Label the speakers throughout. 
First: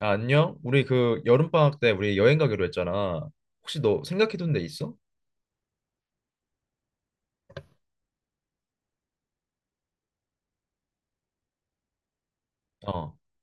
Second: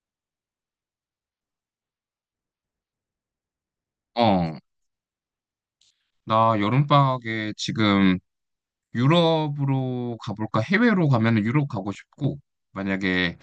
Speaker 1: 아, 안녕? 우리 그 여름방학 때 우리 여행 가기로 했잖아. 혹시 너 생각해둔
Speaker 2: 어,
Speaker 1: 데 있어?
Speaker 2: 나 여름방학에 지금 유럽으로 가볼까? 해외로 가면은 유럽 가고 싶고,
Speaker 1: 어.
Speaker 2: 만약에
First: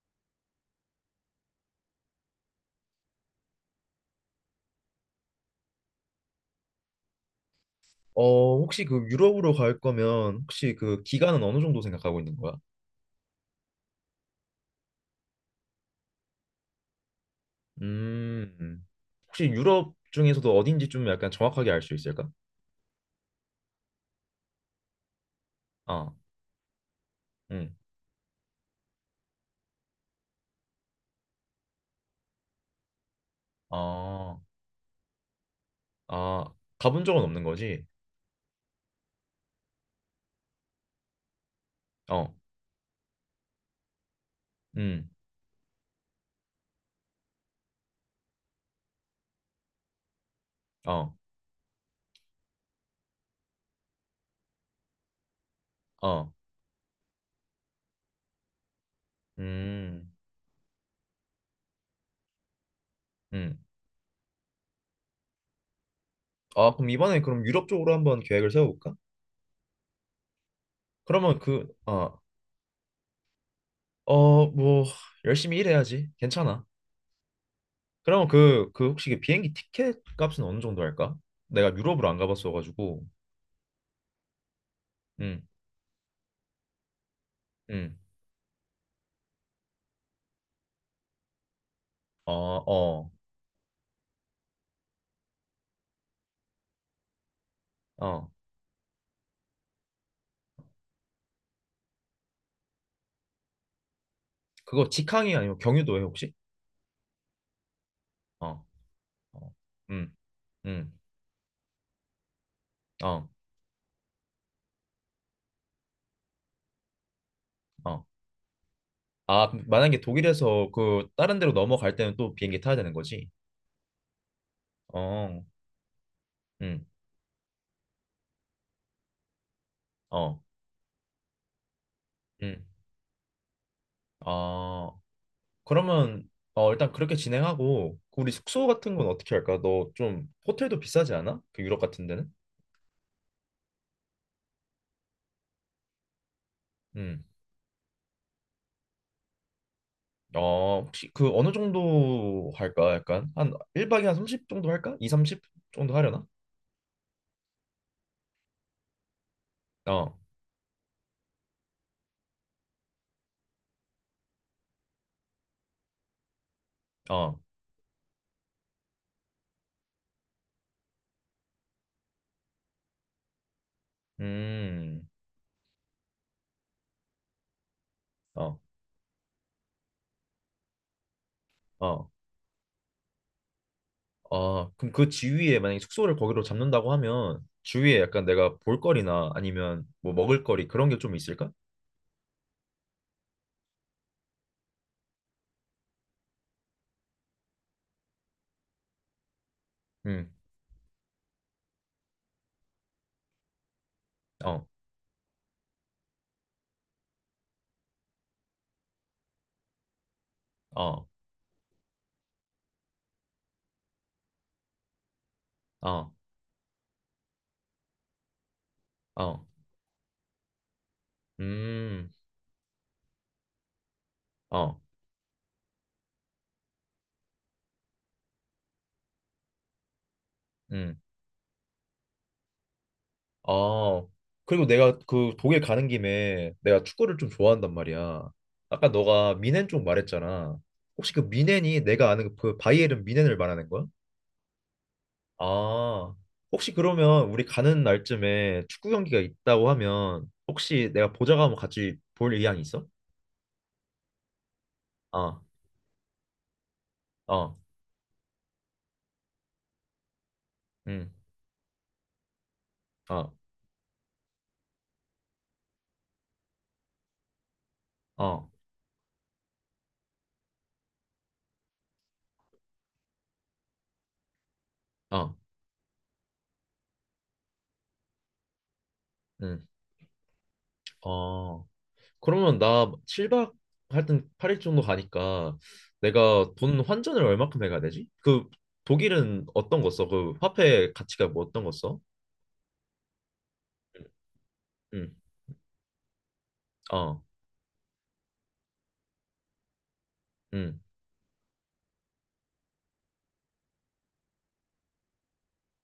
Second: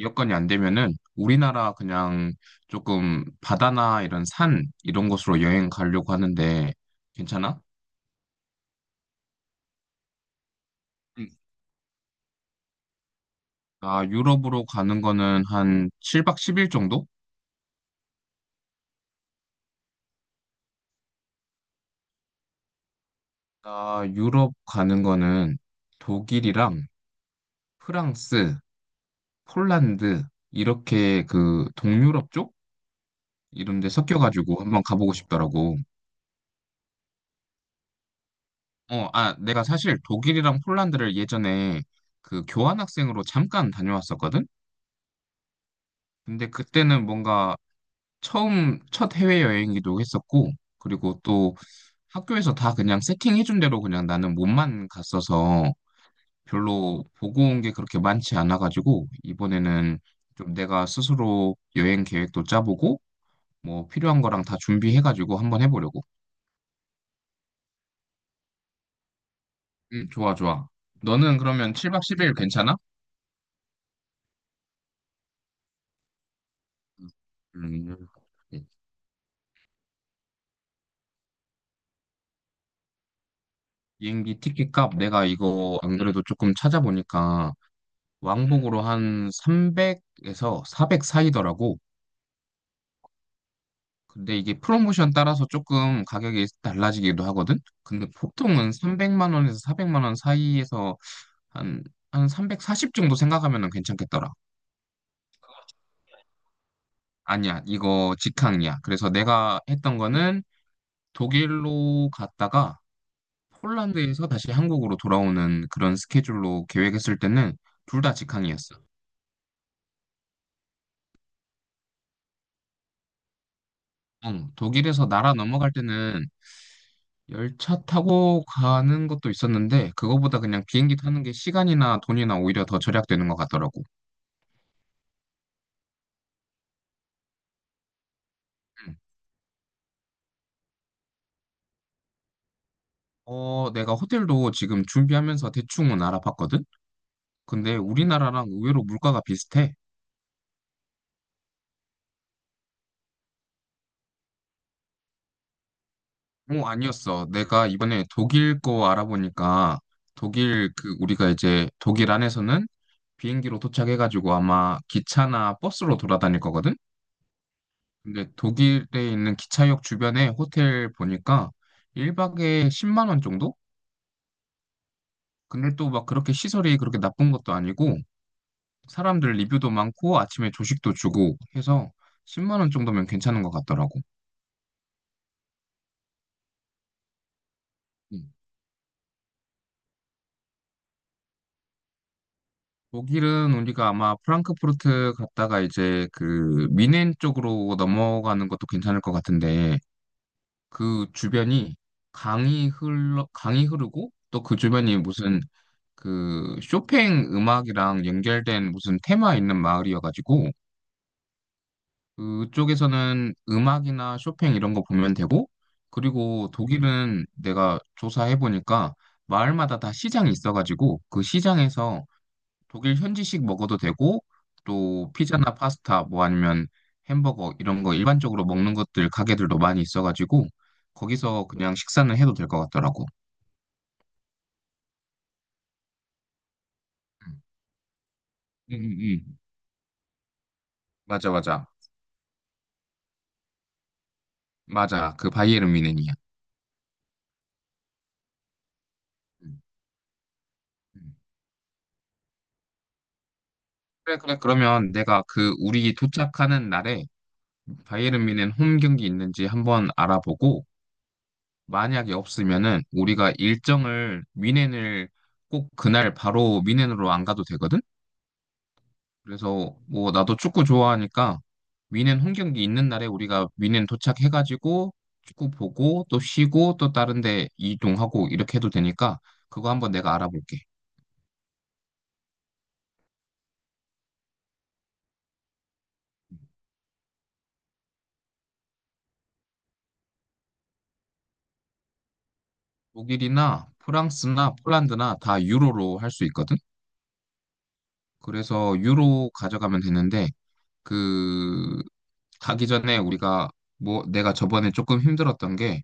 Speaker 2: 여건이 안 되면은 우리나라 그냥 조금 바다나 이런 산 이런 곳으로 여행 가려고 하는데 괜찮아?
Speaker 1: 어, 혹시 그 유럽으로 갈 거면 혹시 그
Speaker 2: 응.
Speaker 1: 기간은 어느 정도 생각하고 있는 거야?
Speaker 2: 나 유럽으로 가는 거는 한 7박 10일 정도?
Speaker 1: 음. 혹시 유럽 중에서도 어딘지 좀 약간 정확하게 알 수 있을까?
Speaker 2: 나 유럽 가는 거는
Speaker 1: 어.
Speaker 2: 독일이랑
Speaker 1: 응.
Speaker 2: 프랑스, 폴란드 이렇게 그 동유럽 쪽 이런 데
Speaker 1: 아.
Speaker 2: 섞여가지고 한번 가보고 싶더라고.
Speaker 1: 아, 가본 적은 없는 거지?
Speaker 2: 어, 아, 내가 사실 독일이랑 폴란드를 예전에
Speaker 1: 어.
Speaker 2: 그 교환학생으로 잠깐 다녀왔었거든?
Speaker 1: 음.
Speaker 2: 근데 그때는 뭔가 처음 첫 해외여행이기도 했었고,
Speaker 1: 어.
Speaker 2: 그리고 또 학교에서 다 그냥 세팅해준 대로 그냥 나는 몸만 갔어서
Speaker 1: 어.
Speaker 2: 별로 보고 온 게 그렇게 많지 않아가지고, 이번에는
Speaker 1: 음.
Speaker 2: 좀 내가 스스로 여행 계획도 짜보고,
Speaker 1: 음.
Speaker 2: 뭐 필요한 거랑 다 준비해가지고 한번 해보려고.
Speaker 1: 아, 그럼 이번에 그럼 유럽 쪽으로 한번 계획을 세워볼까?
Speaker 2: 좋아, 좋아. 너는
Speaker 1: 그러면 그
Speaker 2: 그러면 7박
Speaker 1: 어.
Speaker 2: 10일 괜찮아?
Speaker 1: 어, 뭐 열심히 일해야지. 괜찮아.
Speaker 2: 음.
Speaker 1: 그럼 그, 그 혹시 그 비행기 티켓 값은 어느 정도 할까? 내가 유럽을 안 가봤어가지고.
Speaker 2: 비행기 티켓 값 내가
Speaker 1: 응,
Speaker 2: 이거 안 그래도 조금 찾아보니까
Speaker 1: 응.
Speaker 2: 왕복으로 한 300에서 400 사이더라고.
Speaker 1: 어, 어,
Speaker 2: 근데 이게 프로모션 따라서 조금 가격이 달라지기도 하거든. 근데
Speaker 1: 어.
Speaker 2: 보통은 300만 원에서 400만 원 사이에서 한 한 340 정도 생각하면 괜찮겠더라.
Speaker 1: 그거 직항이 아니면 경유도에 혹시?
Speaker 2: 아니야, 이거
Speaker 1: 어,
Speaker 2: 직항이야. 그래서
Speaker 1: 어.
Speaker 2: 내가 했던
Speaker 1: 응,
Speaker 2: 거는
Speaker 1: 응.
Speaker 2: 독일로 갔다가
Speaker 1: 어,
Speaker 2: 폴란드에서 다시 한국으로 돌아오는 그런 스케줄로 계획했을 때는 둘
Speaker 1: 어.
Speaker 2: 다 직항이었어.
Speaker 1: 아, 그럼 만약에 독일에서 그 다른 데로 넘어갈 때는 또 비행기 타야 되는 거지?
Speaker 2: 응, 독일에서 나라
Speaker 1: 어,
Speaker 2: 넘어갈 때는
Speaker 1: 응,
Speaker 2: 열차 타고 가는 것도 있었는데
Speaker 1: 어,
Speaker 2: 그거보다 그냥 비행기 타는 게 시간이나 돈이나
Speaker 1: 응.
Speaker 2: 오히려 더 절약되는 것 같더라고.
Speaker 1: 아, 그러면 어, 일단 그렇게 진행하고 그 우리 숙소 같은
Speaker 2: 응.
Speaker 1: 건 어떻게 할까? 너 좀 호텔도 비싸지 않아? 그 유럽 같은 데는?
Speaker 2: 어, 내가 호텔도 지금 준비하면서 대충은 알아봤거든?
Speaker 1: 응.
Speaker 2: 근데 우리나라랑 의외로 물가가 비슷해.
Speaker 1: 어, 혹시 그 어느 정도 할까? 약간 한 1박에 한 30 정도 할까? 2, 30 정도 하려나?
Speaker 2: 뭐 아니었어. 내가 이번에 독일 거 알아보니까
Speaker 1: 어,
Speaker 2: 독일 그 우리가 이제 독일 안에서는 비행기로 도착해가지고 아마 기차나 버스로 돌아다닐 거거든?
Speaker 1: 어,
Speaker 2: 근데 독일에 있는 기차역 주변에 호텔 보니까 1박에 10만 원 정도?
Speaker 1: 음,
Speaker 2: 근데 또 막 그렇게 시설이 그렇게 나쁜 것도 아니고
Speaker 1: 어,
Speaker 2: 사람들 리뷰도 많고 아침에 조식도 주고 해서
Speaker 1: 어,
Speaker 2: 10만 원 정도면 괜찮은 것 같더라고.
Speaker 1: 어. 그럼 그 지위에 만약에 숙소를 거기로 잡는다고 하면 주위에 약간
Speaker 2: 음.
Speaker 1: 내가 볼거리나 아니면 뭐 먹을거리 그런 게 좀 있을까?
Speaker 2: 독일은 우리가 아마 프랑크푸르트 갔다가 이제 그 미넨 쪽으로 넘어가는 것도 괜찮을 것 같은데
Speaker 1: 음,
Speaker 2: 그 주변이 강이 흐르고 또 그
Speaker 1: 어,
Speaker 2: 주변이 무슨 그 쇼팽 음악이랑 연결된 무슨 테마 있는 마을이어가지고
Speaker 1: 어,
Speaker 2: 그쪽에서는 음악이나 쇼팽 이런 거 보면 되고
Speaker 1: 어,
Speaker 2: 그리고 독일은 내가 조사해보니까
Speaker 1: 어,
Speaker 2: 마을마다 다 시장이 있어가지고 그 시장에서
Speaker 1: 음,
Speaker 2: 독일 현지식 먹어도 되고
Speaker 1: 어,
Speaker 2: 또 피자나 파스타 뭐 아니면 햄버거 이런 거 일반적으로 먹는 것들 가게들도 많이 있어가지고
Speaker 1: 음.
Speaker 2: 거기서 그냥 식사는 해도 될 것 같더라고.
Speaker 1: 아, 그리고 내가 그 독일 가는 김에 내가 축구를 좀
Speaker 2: 응,
Speaker 1: 좋아한단 말이야.
Speaker 2: 응,
Speaker 1: 아까 너가
Speaker 2: 응.
Speaker 1: 미넨 쪽 말했잖아. 혹시 그
Speaker 2: 맞아, 맞아.
Speaker 1: 미넨이 내가 아는 그 바이에른 미넨을 말하는 거야?
Speaker 2: 맞아. 그 바이에른 미넨이야.
Speaker 1: 아, 혹시 그러면 우리 가는 날쯤에 축구 경기가 있다고 하면 혹시
Speaker 2: 그래,
Speaker 1: 내가 보자고 하면 같이 볼 의향이 있어?
Speaker 2: 그래. 그러면 내가
Speaker 1: 아,
Speaker 2: 그 우리 도착하는 날에
Speaker 1: 어,
Speaker 2: 바이에른 뮌헨 홈 경기 있는지 한번 알아보고
Speaker 1: 음,
Speaker 2: 만약에 없으면은
Speaker 1: 어,
Speaker 2: 우리가 일정을 뮌헨을 꼭 그날 바로 뮌헨으로 안 가도 되거든?
Speaker 1: 응, 어,
Speaker 2: 그래서 뭐 나도 축구 좋아하니까 뮌헨 홈 경기 있는 날에 우리가 뮌헨 도착해가지고
Speaker 1: 어,
Speaker 2: 축구 보고 또 쉬고 또 다른 데 이동하고 이렇게 해도 되니까
Speaker 1: 음,
Speaker 2: 그거 한번 내가 알아볼게.
Speaker 1: 어. 그러면 나 7박 하여튼 8일 정도 가니까 내가 돈 환전을 얼마큼 해가야 되지? 그 독일은 어떤 거 써? 그 화폐 가치가 뭐 어떤 거 써?
Speaker 2: 독일이나 프랑스나
Speaker 1: 응,
Speaker 2: 폴란드나 다 유로로 할 수 있거든?
Speaker 1: 어,
Speaker 2: 그래서 유로 가져가면 되는데
Speaker 1: 응.
Speaker 2: 그 가기 전에 우리가 뭐 내가 저번에 조금 힘들었던 게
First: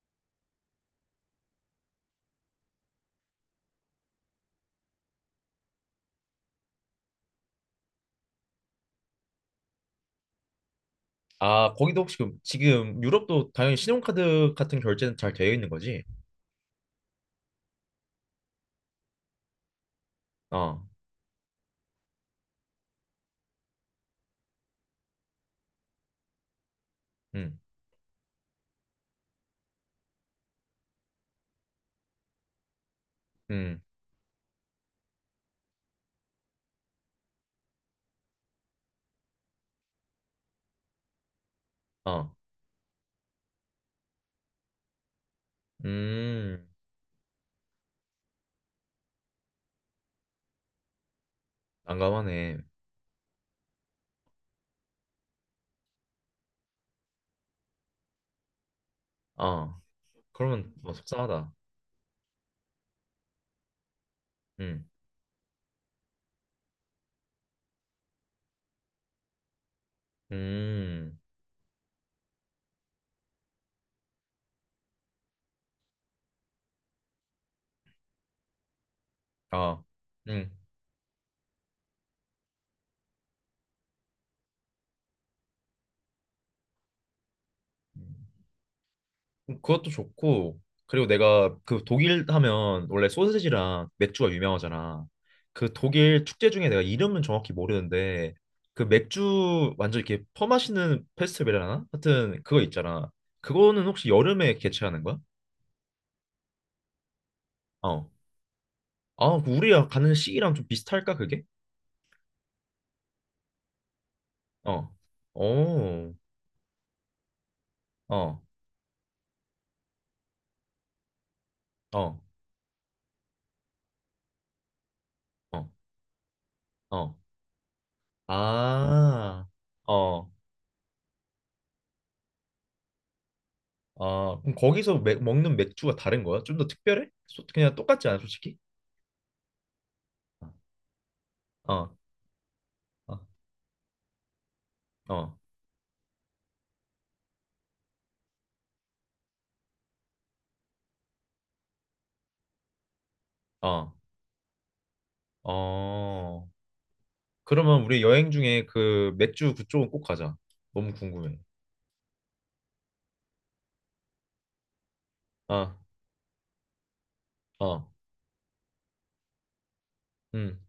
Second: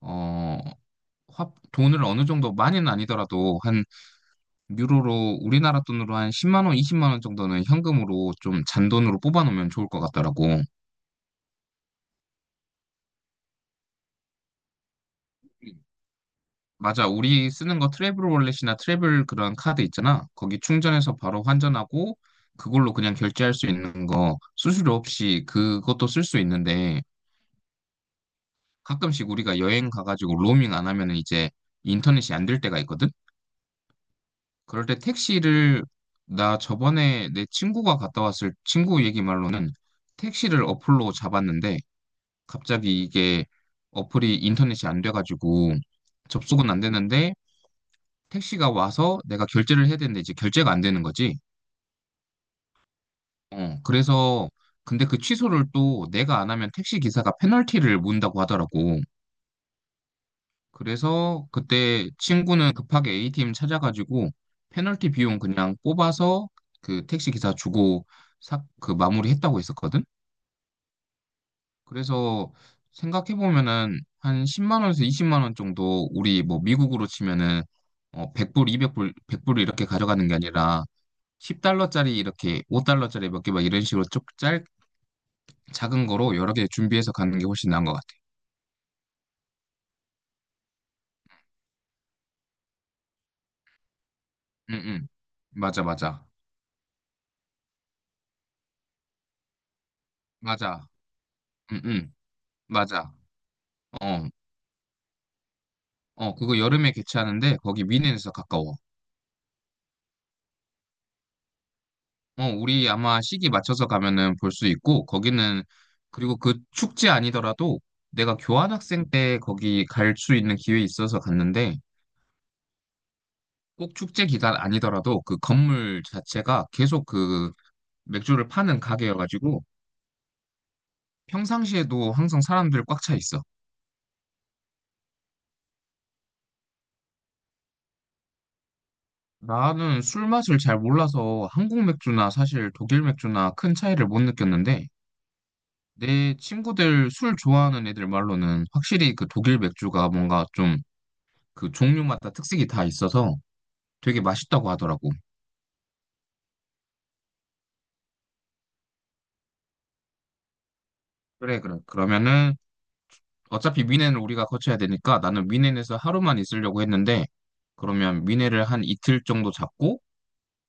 Speaker 2: 어, 돈을 어느 정도 많이는 아니더라도 한 유로로 우리나라 돈으로 한 10만 원, 20만 원 정도는 현금으로 좀 잔돈으로 뽑아 놓으면 좋을 것 같더라고.
Speaker 1: 아, 거기도 혹시 지금 유럽도 당연히 신용카드 같은 결제는 잘 되어 있는 거지?
Speaker 2: 맞아. 우리 쓰는 거 트래블 월렛이나 트래블 그런 카드 있잖아. 거기
Speaker 1: 어,
Speaker 2: 충전해서 바로 환전하고 그걸로 그냥 결제할 수 있는 거 수수료 없이 그것도 쓸 수 있는데
Speaker 1: 응,
Speaker 2: 가끔씩 우리가 여행 가가지고 로밍 안 하면은 이제 인터넷이 안 될 때가 있거든?
Speaker 1: 응,
Speaker 2: 그럴 때 나 저번에 내 친구가 갔다 왔을 친구 얘기 말로는 택시를 어플로 잡았는데
Speaker 1: 어,
Speaker 2: 갑자기 이게 어플이 인터넷이 안 돼가지고
Speaker 1: 음.
Speaker 2: 접속은 안 되는데 택시가 와서 내가 결제를 해야 되는데 이제 결제가 안 되는 거지.
Speaker 1: 난감하네.
Speaker 2: 어, 그래서 근데 그 취소를 또 내가 안 하면 택시 기사가 페널티를 문다고 하더라고.
Speaker 1: 어, 그러면 뭐
Speaker 2: 그래서
Speaker 1: 속상하다.
Speaker 2: 그때 친구는 급하게 A팀 찾아가지고
Speaker 1: 응,
Speaker 2: 페널티 비용 그냥 뽑아서 그 택시 기사 주고 그 마무리했다고 했었거든.
Speaker 1: 음,
Speaker 2: 그래서 생각해 보면은 한 10만 원에서 20만 원 정도 우리 뭐 미국으로 치면은 100불, 200불, 100불
Speaker 1: 아,
Speaker 2: 이렇게 가져가는 게
Speaker 1: 응.
Speaker 2: 아니라 10달러짜리 이렇게 5달러짜리 몇 개 막 이런 식으로 쭉 작은 거로 여러 개 준비해서 가는 게 훨씬 나은 것 같아.
Speaker 1: 그것도 좋고 그리고 내가 그 독일 하면 원래 소세지랑 맥주가
Speaker 2: 응,
Speaker 1: 유명하잖아.
Speaker 2: 응.
Speaker 1: 그
Speaker 2: 맞아,
Speaker 1: 독일
Speaker 2: 맞아.
Speaker 1: 축제 중에 내가 이름은 정확히 모르는데 그 맥주 완전 이렇게
Speaker 2: 맞아.
Speaker 1: 퍼마시는
Speaker 2: 응,
Speaker 1: 페스티벌이라나?
Speaker 2: 응.
Speaker 1: 하여튼 그거
Speaker 2: 맞아.
Speaker 1: 있잖아. 그거는 혹시
Speaker 2: 어,
Speaker 1: 여름에 개최하는 거야?
Speaker 2: 어, 그거 여름에 개최하는데 거기
Speaker 1: 어.
Speaker 2: 미넨에서 가까워.
Speaker 1: 아, 그 우리가 가는 시기랑 좀 비슷할까 그게?
Speaker 2: 어, 우리 아마 시기 맞춰서 가면은 볼 수
Speaker 1: 어.
Speaker 2: 있고 거기는
Speaker 1: 오.
Speaker 2: 그리고 그 축제 아니더라도 내가
Speaker 1: 어.
Speaker 2: 교환학생 때 거기 갈 수 있는 기회 있어서 갔는데
Speaker 1: 어.
Speaker 2: 꼭 축제 기간 아니더라도 그
Speaker 1: 어.
Speaker 2: 건물 자체가 계속
Speaker 1: 어.
Speaker 2: 그 맥주를 파는
Speaker 1: 아.
Speaker 2: 가게여가지고
Speaker 1: 어.
Speaker 2: 평상시에도 항상 사람들 꽉 차 있어.
Speaker 1: 아, 그럼 거기서 먹는 맥주가 다른 거야? 좀 더 특별해? 그냥 똑같지 않아, 솔직히?
Speaker 2: 나는 술 맛을 잘 몰라서 한국
Speaker 1: 어,
Speaker 2: 맥주나 사실 독일
Speaker 1: 어,
Speaker 2: 맥주나 큰 차이를 못 느꼈는데
Speaker 1: 어,
Speaker 2: 내 친구들 술 좋아하는 애들 말로는 확실히 그 독일 맥주가 뭔가 좀 그 종류마다 특색이 다 있어서
Speaker 1: 어,
Speaker 2: 되게 맛있다고 하더라고.
Speaker 1: 어. 그러면 우리 여행 중에 그 맥주 그쪽은 꼭 가자. 너무 궁금해.
Speaker 2: 그래, 그래. 그러면은 어차피 미넨을 우리가 거쳐야 되니까 나는
Speaker 1: 아,
Speaker 2: 미넨에서 하루만 있으려고 했는데
Speaker 1: 어,
Speaker 2: 그러면 미넨을 한 이틀 정도 잡고
Speaker 1: 음,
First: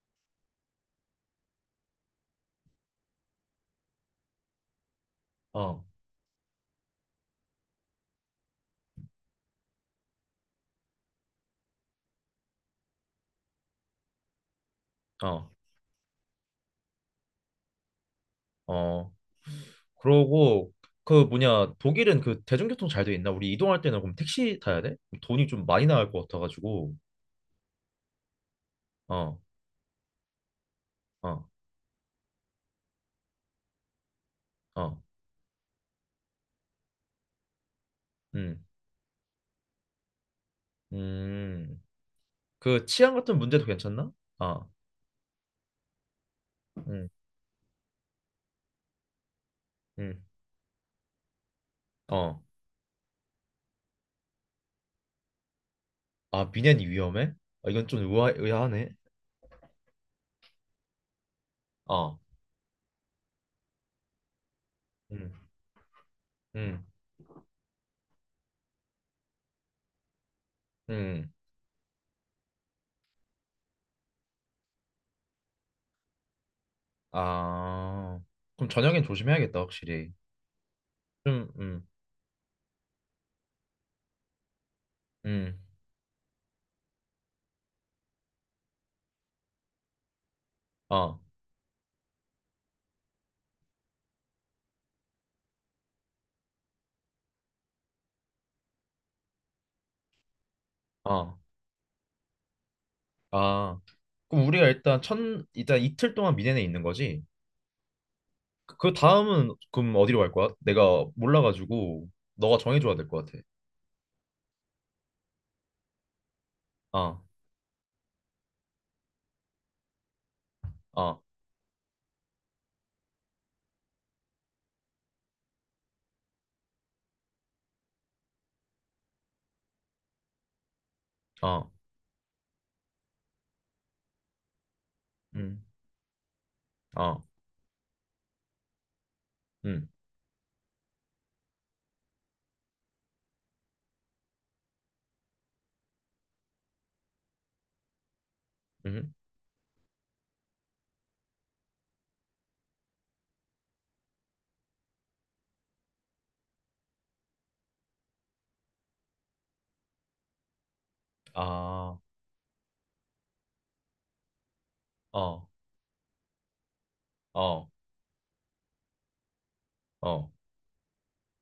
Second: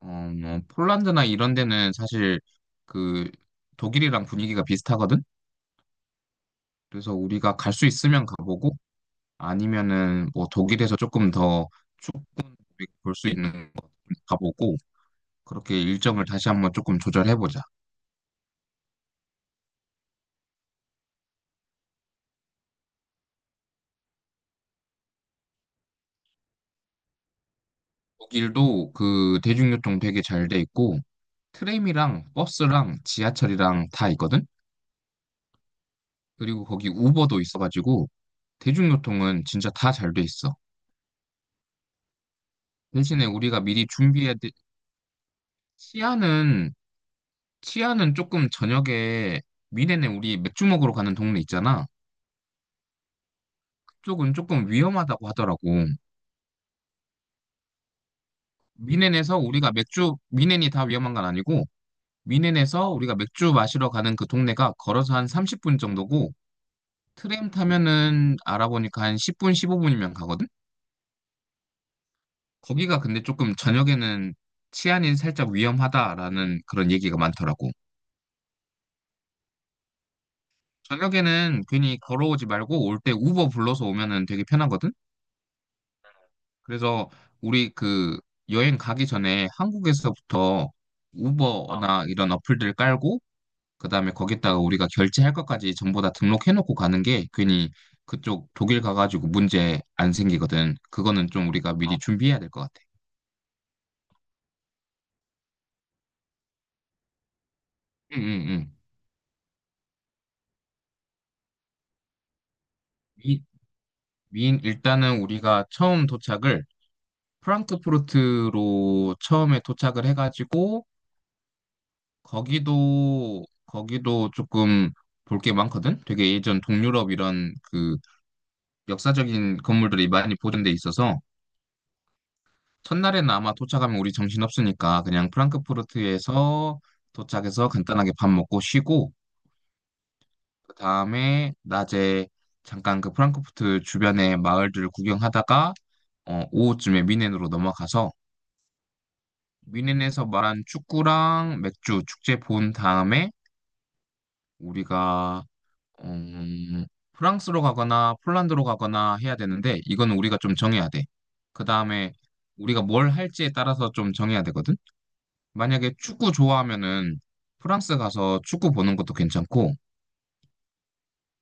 Speaker 2: 어, 뭐 폴란드나 이런 데는 사실 그 독일이랑 분위기가 비슷하거든.
Speaker 1: 어,
Speaker 2: 그래서 우리가 갈 수 있으면 가보고 아니면은 뭐 독일에서 조금 더 축구 볼수 있는 곳 가보고
Speaker 1: 어,
Speaker 2: 그렇게 일정을 다시 한번 조금 조절해보자.
Speaker 1: 어. 그러고 그 뭐냐 독일은 그 대중교통 잘 돼 있나? 우리 이동할 때는 그럼 택시 타야 돼? 돈이 좀 많이 나갈 것 같아가지고.
Speaker 2: 독일도
Speaker 1: 어,
Speaker 2: 그 대중교통 되게 잘 돼 있고
Speaker 1: 어,
Speaker 2: 트램이랑 버스랑 지하철이랑 다 있거든?
Speaker 1: 어,
Speaker 2: 그리고 거기 우버도 있어가지고
Speaker 1: 음,
Speaker 2: 대중교통은 진짜 다 잘 돼 있어.
Speaker 1: 음. 그 치안
Speaker 2: 대신에
Speaker 1: 같은
Speaker 2: 우리가
Speaker 1: 문제도
Speaker 2: 미리
Speaker 1: 괜찮나?
Speaker 2: 준비해야 돼.
Speaker 1: 아,
Speaker 2: 치안은
Speaker 1: 음,
Speaker 2: 치안은 조금 저녁에 미넨에
Speaker 1: 음,
Speaker 2: 우리 맥주 먹으러 가는 동네 있잖아.
Speaker 1: 어.
Speaker 2: 그쪽은 조금 위험하다고 하더라고.
Speaker 1: 아, 미넨이 위험해? 아, 이건 좀 의아하네.
Speaker 2: 미넨에서 우리가 맥주 미넨이 다 위험한 건 아니고
Speaker 1: 어.
Speaker 2: 미넨에서 우리가 맥주 마시러 가는 그 동네가 걸어서 한
Speaker 1: 음.
Speaker 2: 30분 정도고
Speaker 1: 음,
Speaker 2: 트램 타면은 알아보니까 한 10분, 15분이면 가거든?
Speaker 1: 음,
Speaker 2: 거기가 근데 조금 저녁에는 치안이 살짝 위험하다라는 그런 얘기가 많더라고.
Speaker 1: 아, 그럼 저녁엔 조심해야겠다, 확실히. 좀,
Speaker 2: 저녁에는 괜히 걸어오지 말고 올 때 우버 불러서 오면은 되게 편하거든?
Speaker 1: 음,
Speaker 2: 그래서 우리 그 여행 가기 전에 한국에서부터 어,
Speaker 1: 어,
Speaker 2: 우버나 이런 어플들 깔고 그다음에 거기다가 우리가 결제할 것까지 전부 다 등록해놓고 가는 게 괜히 그쪽 독일 가가지고 문제 안 생기거든. 그거는
Speaker 1: 어,
Speaker 2: 좀 우리가 아, 미리 아, 준비해야 될 것 같아.
Speaker 1: 아, 그럼 우리가 일단 일단 이틀 동안 미네네 있는 거지?
Speaker 2: 응, 응,
Speaker 1: 그,
Speaker 2: 응.
Speaker 1: 그 다음은 그럼 어디로 갈 거야? 내가 몰라가지고 너가 정해줘야 될 것 같아.
Speaker 2: 미, 인 일단은 우리가 처음 도착을
Speaker 1: 어,
Speaker 2: 프랑크푸르트로 처음에 도착을 해가지고
Speaker 1: 어,
Speaker 2: 거기도 조금 볼 게 많거든. 되게 예전 동유럽 이런 그 역사적인 건물들이 많이 보존돼 있어서
Speaker 1: 어,
Speaker 2: 첫날에는 아마 도착하면 우리 정신없으니까 그냥
Speaker 1: 음,
Speaker 2: 프랑크푸르트에서
Speaker 1: 어,
Speaker 2: 도착해서 간단하게 밥 먹고 쉬고
Speaker 1: 음,
Speaker 2: 그 다음에 낮에 잠깐 그 프랑크푸르트 주변의 마을들을 구경하다가 어, 오후쯤에 뮌헨으로 넘어가서
Speaker 1: 음,
Speaker 2: 뮌헨에서 말한 축구랑 맥주 축제 본 다음에 우리가 음, 프랑스로 가거나 폴란드로 가거나 해야 되는데 이건 우리가 좀 정해야 돼. 그
Speaker 1: 아,
Speaker 2: 다음에 우리가 뭘 할지에 따라서 좀 정해야 되거든.
Speaker 1: 어,
Speaker 2: 만약에 축구 좋아하면은
Speaker 1: 어,
Speaker 2: 프랑스 가서 축구 보는 것도 괜찮고,
Speaker 1: 어,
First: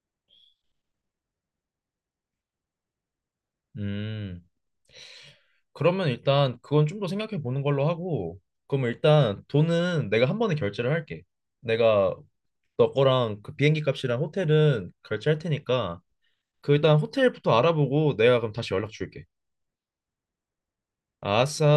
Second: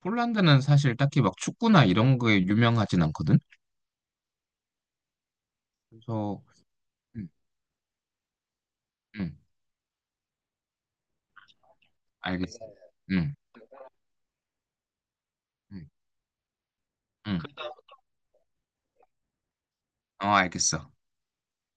Speaker 2: 폴란드는 사실 딱히 막 축구나 이런 거에 유명하진 않거든?
Speaker 1: 음. 그러면
Speaker 2: 그래서,
Speaker 1: 일단 그건 좀 더
Speaker 2: 응,
Speaker 1: 생각해 보는 걸로 하고, 그럼
Speaker 2: 응,
Speaker 1: 일단 돈은 내가 한 번에 결제를 할게. 내가
Speaker 2: 알겠어.
Speaker 1: 너
Speaker 2: 응,
Speaker 1: 거랑 그 비행기 값이랑 호텔은 결제할
Speaker 2: 응,
Speaker 1: 테니까 그 일단
Speaker 2: 응.
Speaker 1: 호텔부터 알아보고 내가 그럼 다시 연락 줄게.
Speaker 2: 어, 알겠어.
Speaker 1: 아싸.